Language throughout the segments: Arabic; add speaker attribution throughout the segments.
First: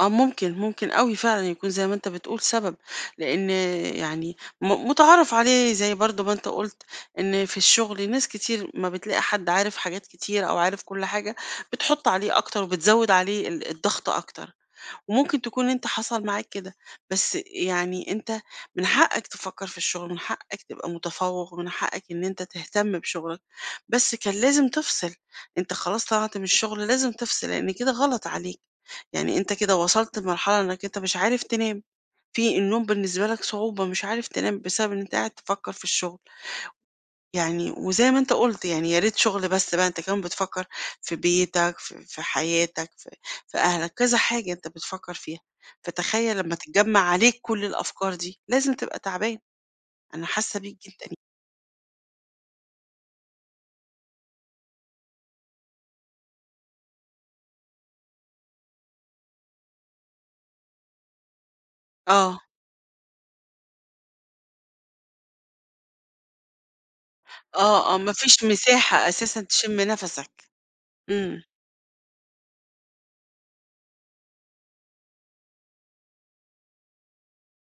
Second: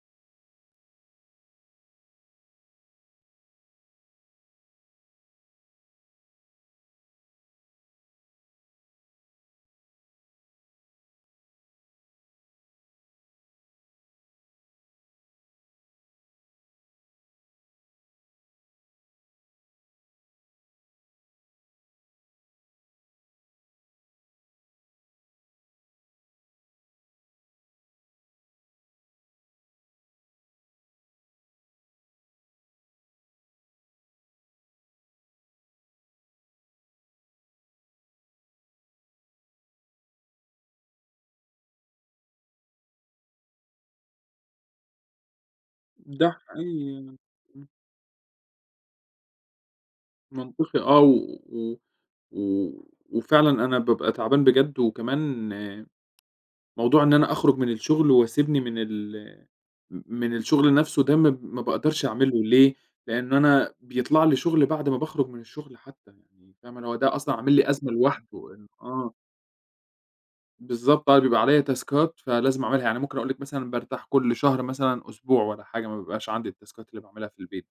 Speaker 1: آه ممكن، ممكن أوي فعلًا يكون زي ما أنت بتقول سبب، لإن يعني م مُتعارف عليه زي برضه ما أنت قُلت، إن في الشُّغل ناس كتير، ما بتلاقي حد عارف حاجات كتير أو عارف كُلّ حاجة، بتحُطّ عليه أكتر وبتزوِّد عليه ال الضغط أكتر، وممكن تكون أنت حصل معاك كده، بس يعني أنت من حقّك تفكّر في الشُّغل من حقّك تبقى مُتفوِّق، ومن حقّك إن أنت تهتم بشُغلك، بس كان لازم تفصِل، أنت خلاص طلعت من الشُّغل، لازم تفصِل لإن كده غلط عليك، يعني أنت كده وصلت لمرحلة إنك أنت مش عارف تنام، في النوم بالنسبة لك صعوبة، مش عارف تنام بسبب إن أنت قاعد تفكّر في الشُّغل. يعني وزي ما أنت قُلت يعني يا ريت شُغل بس بقى، أنت كمان بتفكّر في بيتك في في حياتك، في في أهلك، كذا حاجة أنت بتفكّر فيها،
Speaker 2: ده
Speaker 1: فتخيّل لمّا
Speaker 2: حقيقي
Speaker 1: تتجمّع عليك كُلّ
Speaker 2: إمم.
Speaker 1: الأفكار دي لازم تبقى تعبان، أنا حاسّة بيك
Speaker 2: منطقي آه،
Speaker 1: جدًا
Speaker 2: و و و وفعلًا أنا بابقى تعبان بجد، وكمان موضوع إن أنا أخرُج من الشُّغل، واسيبني من ال م من الشُّغل نفْسه ده م ما باقدرش
Speaker 1: آه.
Speaker 2: أعملُه ليه؟ لإن أنا بيطلع لي شُغل بعد ما باخرج من الشُّغل حتّى يعني، فاهمة، هو ده أصلًا عامِل لي أزمة
Speaker 1: آه، آه، ما فيش
Speaker 2: لوحدُه إن
Speaker 1: مساحة
Speaker 2: آه.
Speaker 1: أساسًا تِشمّ نفَسك،
Speaker 2: بالضبط، بقى بيبقى
Speaker 1: إمم.
Speaker 2: عليّا تاسكات فلازم أعملها، يعني ممكن أقول لِك مثلًا بارتاح كُلّ شهر مثلًا أسبوع والّا حاجة، ما بيبقاش عندي التاسكات اللي باعملها في البيت،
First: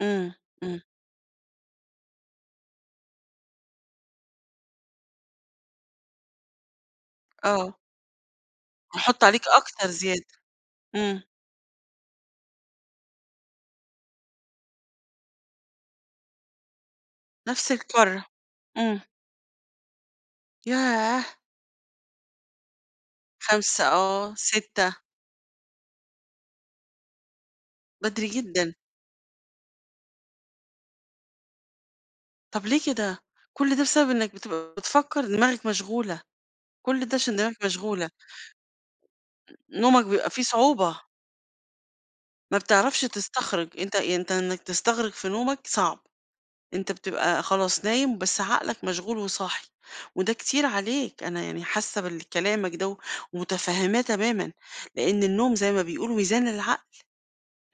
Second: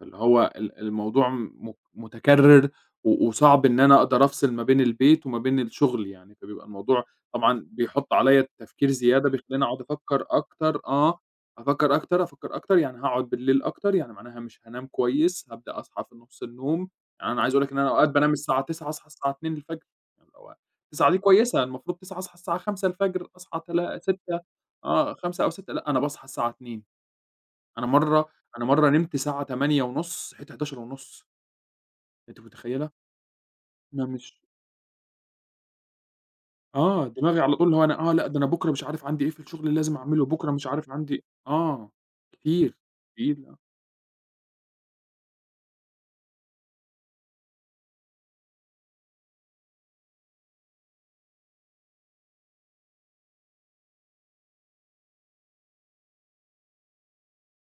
Speaker 2: فاللي
Speaker 1: إمم،
Speaker 2: هو ال
Speaker 1: إمم.
Speaker 2: الموضوع م م مُتكرر، و وصعب إن أنا أقدر أفصل ما بين البيت وما بين الشغل يعني، فبيبقى الموضوع طبعًا
Speaker 1: آه.
Speaker 2: بيحُطّ عليّا تفكير
Speaker 1: هيحُطّ
Speaker 2: زيادة
Speaker 1: عليك
Speaker 2: بيخلّيني أقعد
Speaker 1: أكتر
Speaker 2: أفكّر
Speaker 1: زيادة.
Speaker 2: أكتر آه،
Speaker 1: إمم.
Speaker 2: أفكّر أكتر، أفكّر أكتر، يعني هاقعد بالليل أكتر، يعني معناها مش هانام كويس، هابدأ أصحى في نُصّ النوم، يعني أنا عايز أقول لِك
Speaker 1: نفْس
Speaker 2: إن أنا أوقات
Speaker 1: الكَرَّة.
Speaker 2: بانام الساعة 21:00
Speaker 1: إمم.
Speaker 2: أصحى الساعة 02:00 اللي هو 21:00 دي
Speaker 1: ياه!
Speaker 2: كويسة، المفروض 21:00 أصحى الساعة 05:00 أصحى
Speaker 1: 05:00
Speaker 2: تلا
Speaker 1: آه،
Speaker 2: 06:00
Speaker 1: 06:00
Speaker 2: آه، 05:00 أو 06:00 لأ، أنا باصحى الساعة 02:00 أنا
Speaker 1: بدري
Speaker 2: مَرّة أنا
Speaker 1: جدًا.
Speaker 2: مَرّة نمت ساعة 20:30 صحيت 23:30 أنتِ
Speaker 1: طب ليه
Speaker 2: مُتخيّلة؟
Speaker 1: كده؟ كُلّ ده
Speaker 2: لأ،
Speaker 1: بسبب إنك
Speaker 2: مش
Speaker 1: بتبقى بتفكَر دماغك مشغولة، كُلّ
Speaker 2: آه،
Speaker 1: ده عشان
Speaker 2: دماغي على
Speaker 1: دماغك
Speaker 2: طول اللي هو أنا
Speaker 1: مشغولة.
Speaker 2: آه، لأ، ده أنا بكرة مش عارف عندي إيه في الشُّغل
Speaker 1: ن
Speaker 2: لازم
Speaker 1: نومك
Speaker 2: أعملُه،
Speaker 1: بيبقى فيه
Speaker 2: بكرة مش عارف
Speaker 1: صعوبة.
Speaker 2: عندي آه
Speaker 1: ما
Speaker 2: كتير،
Speaker 1: بتعرفش
Speaker 2: [unintelligible]
Speaker 1: تستخرج، أنت أنت إنك تستغرق في نومك صعب، أنت بتبقى خلاص نايم بس عقلك مشغول وصاحي، وده كتير عليك، أنا يعني حاسّة بال كلامك ده ومتفهّماه تمامًا، لإن النوم زي ما بيقولوا ميزان للعقل،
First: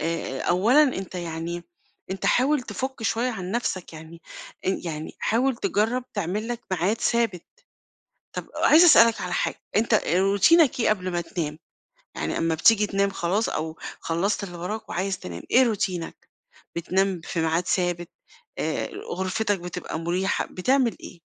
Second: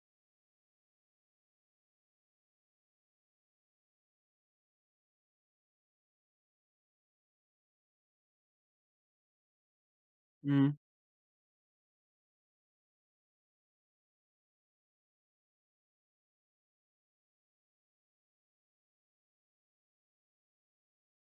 Speaker 1: آآ، آآ أولًا أنت يعني أنت حاول تفُك شوية عن نفْسك، يعني أن يعني حاول تجرّب تعمل لك ميعاد ثابت. طب عايزة أسألك على حاجة، أنت
Speaker 2: إمم.
Speaker 1: روتينك إيه قبل ما تنام؟ يعني امّا بتيجي تنام خلاص أو خلّصت اللي وراك وعايز تنام إيه روتينك؟ بتنام في ميعاد ثابت، آآ غرفتك بتبقى مُريحة، بتعمل إيه؟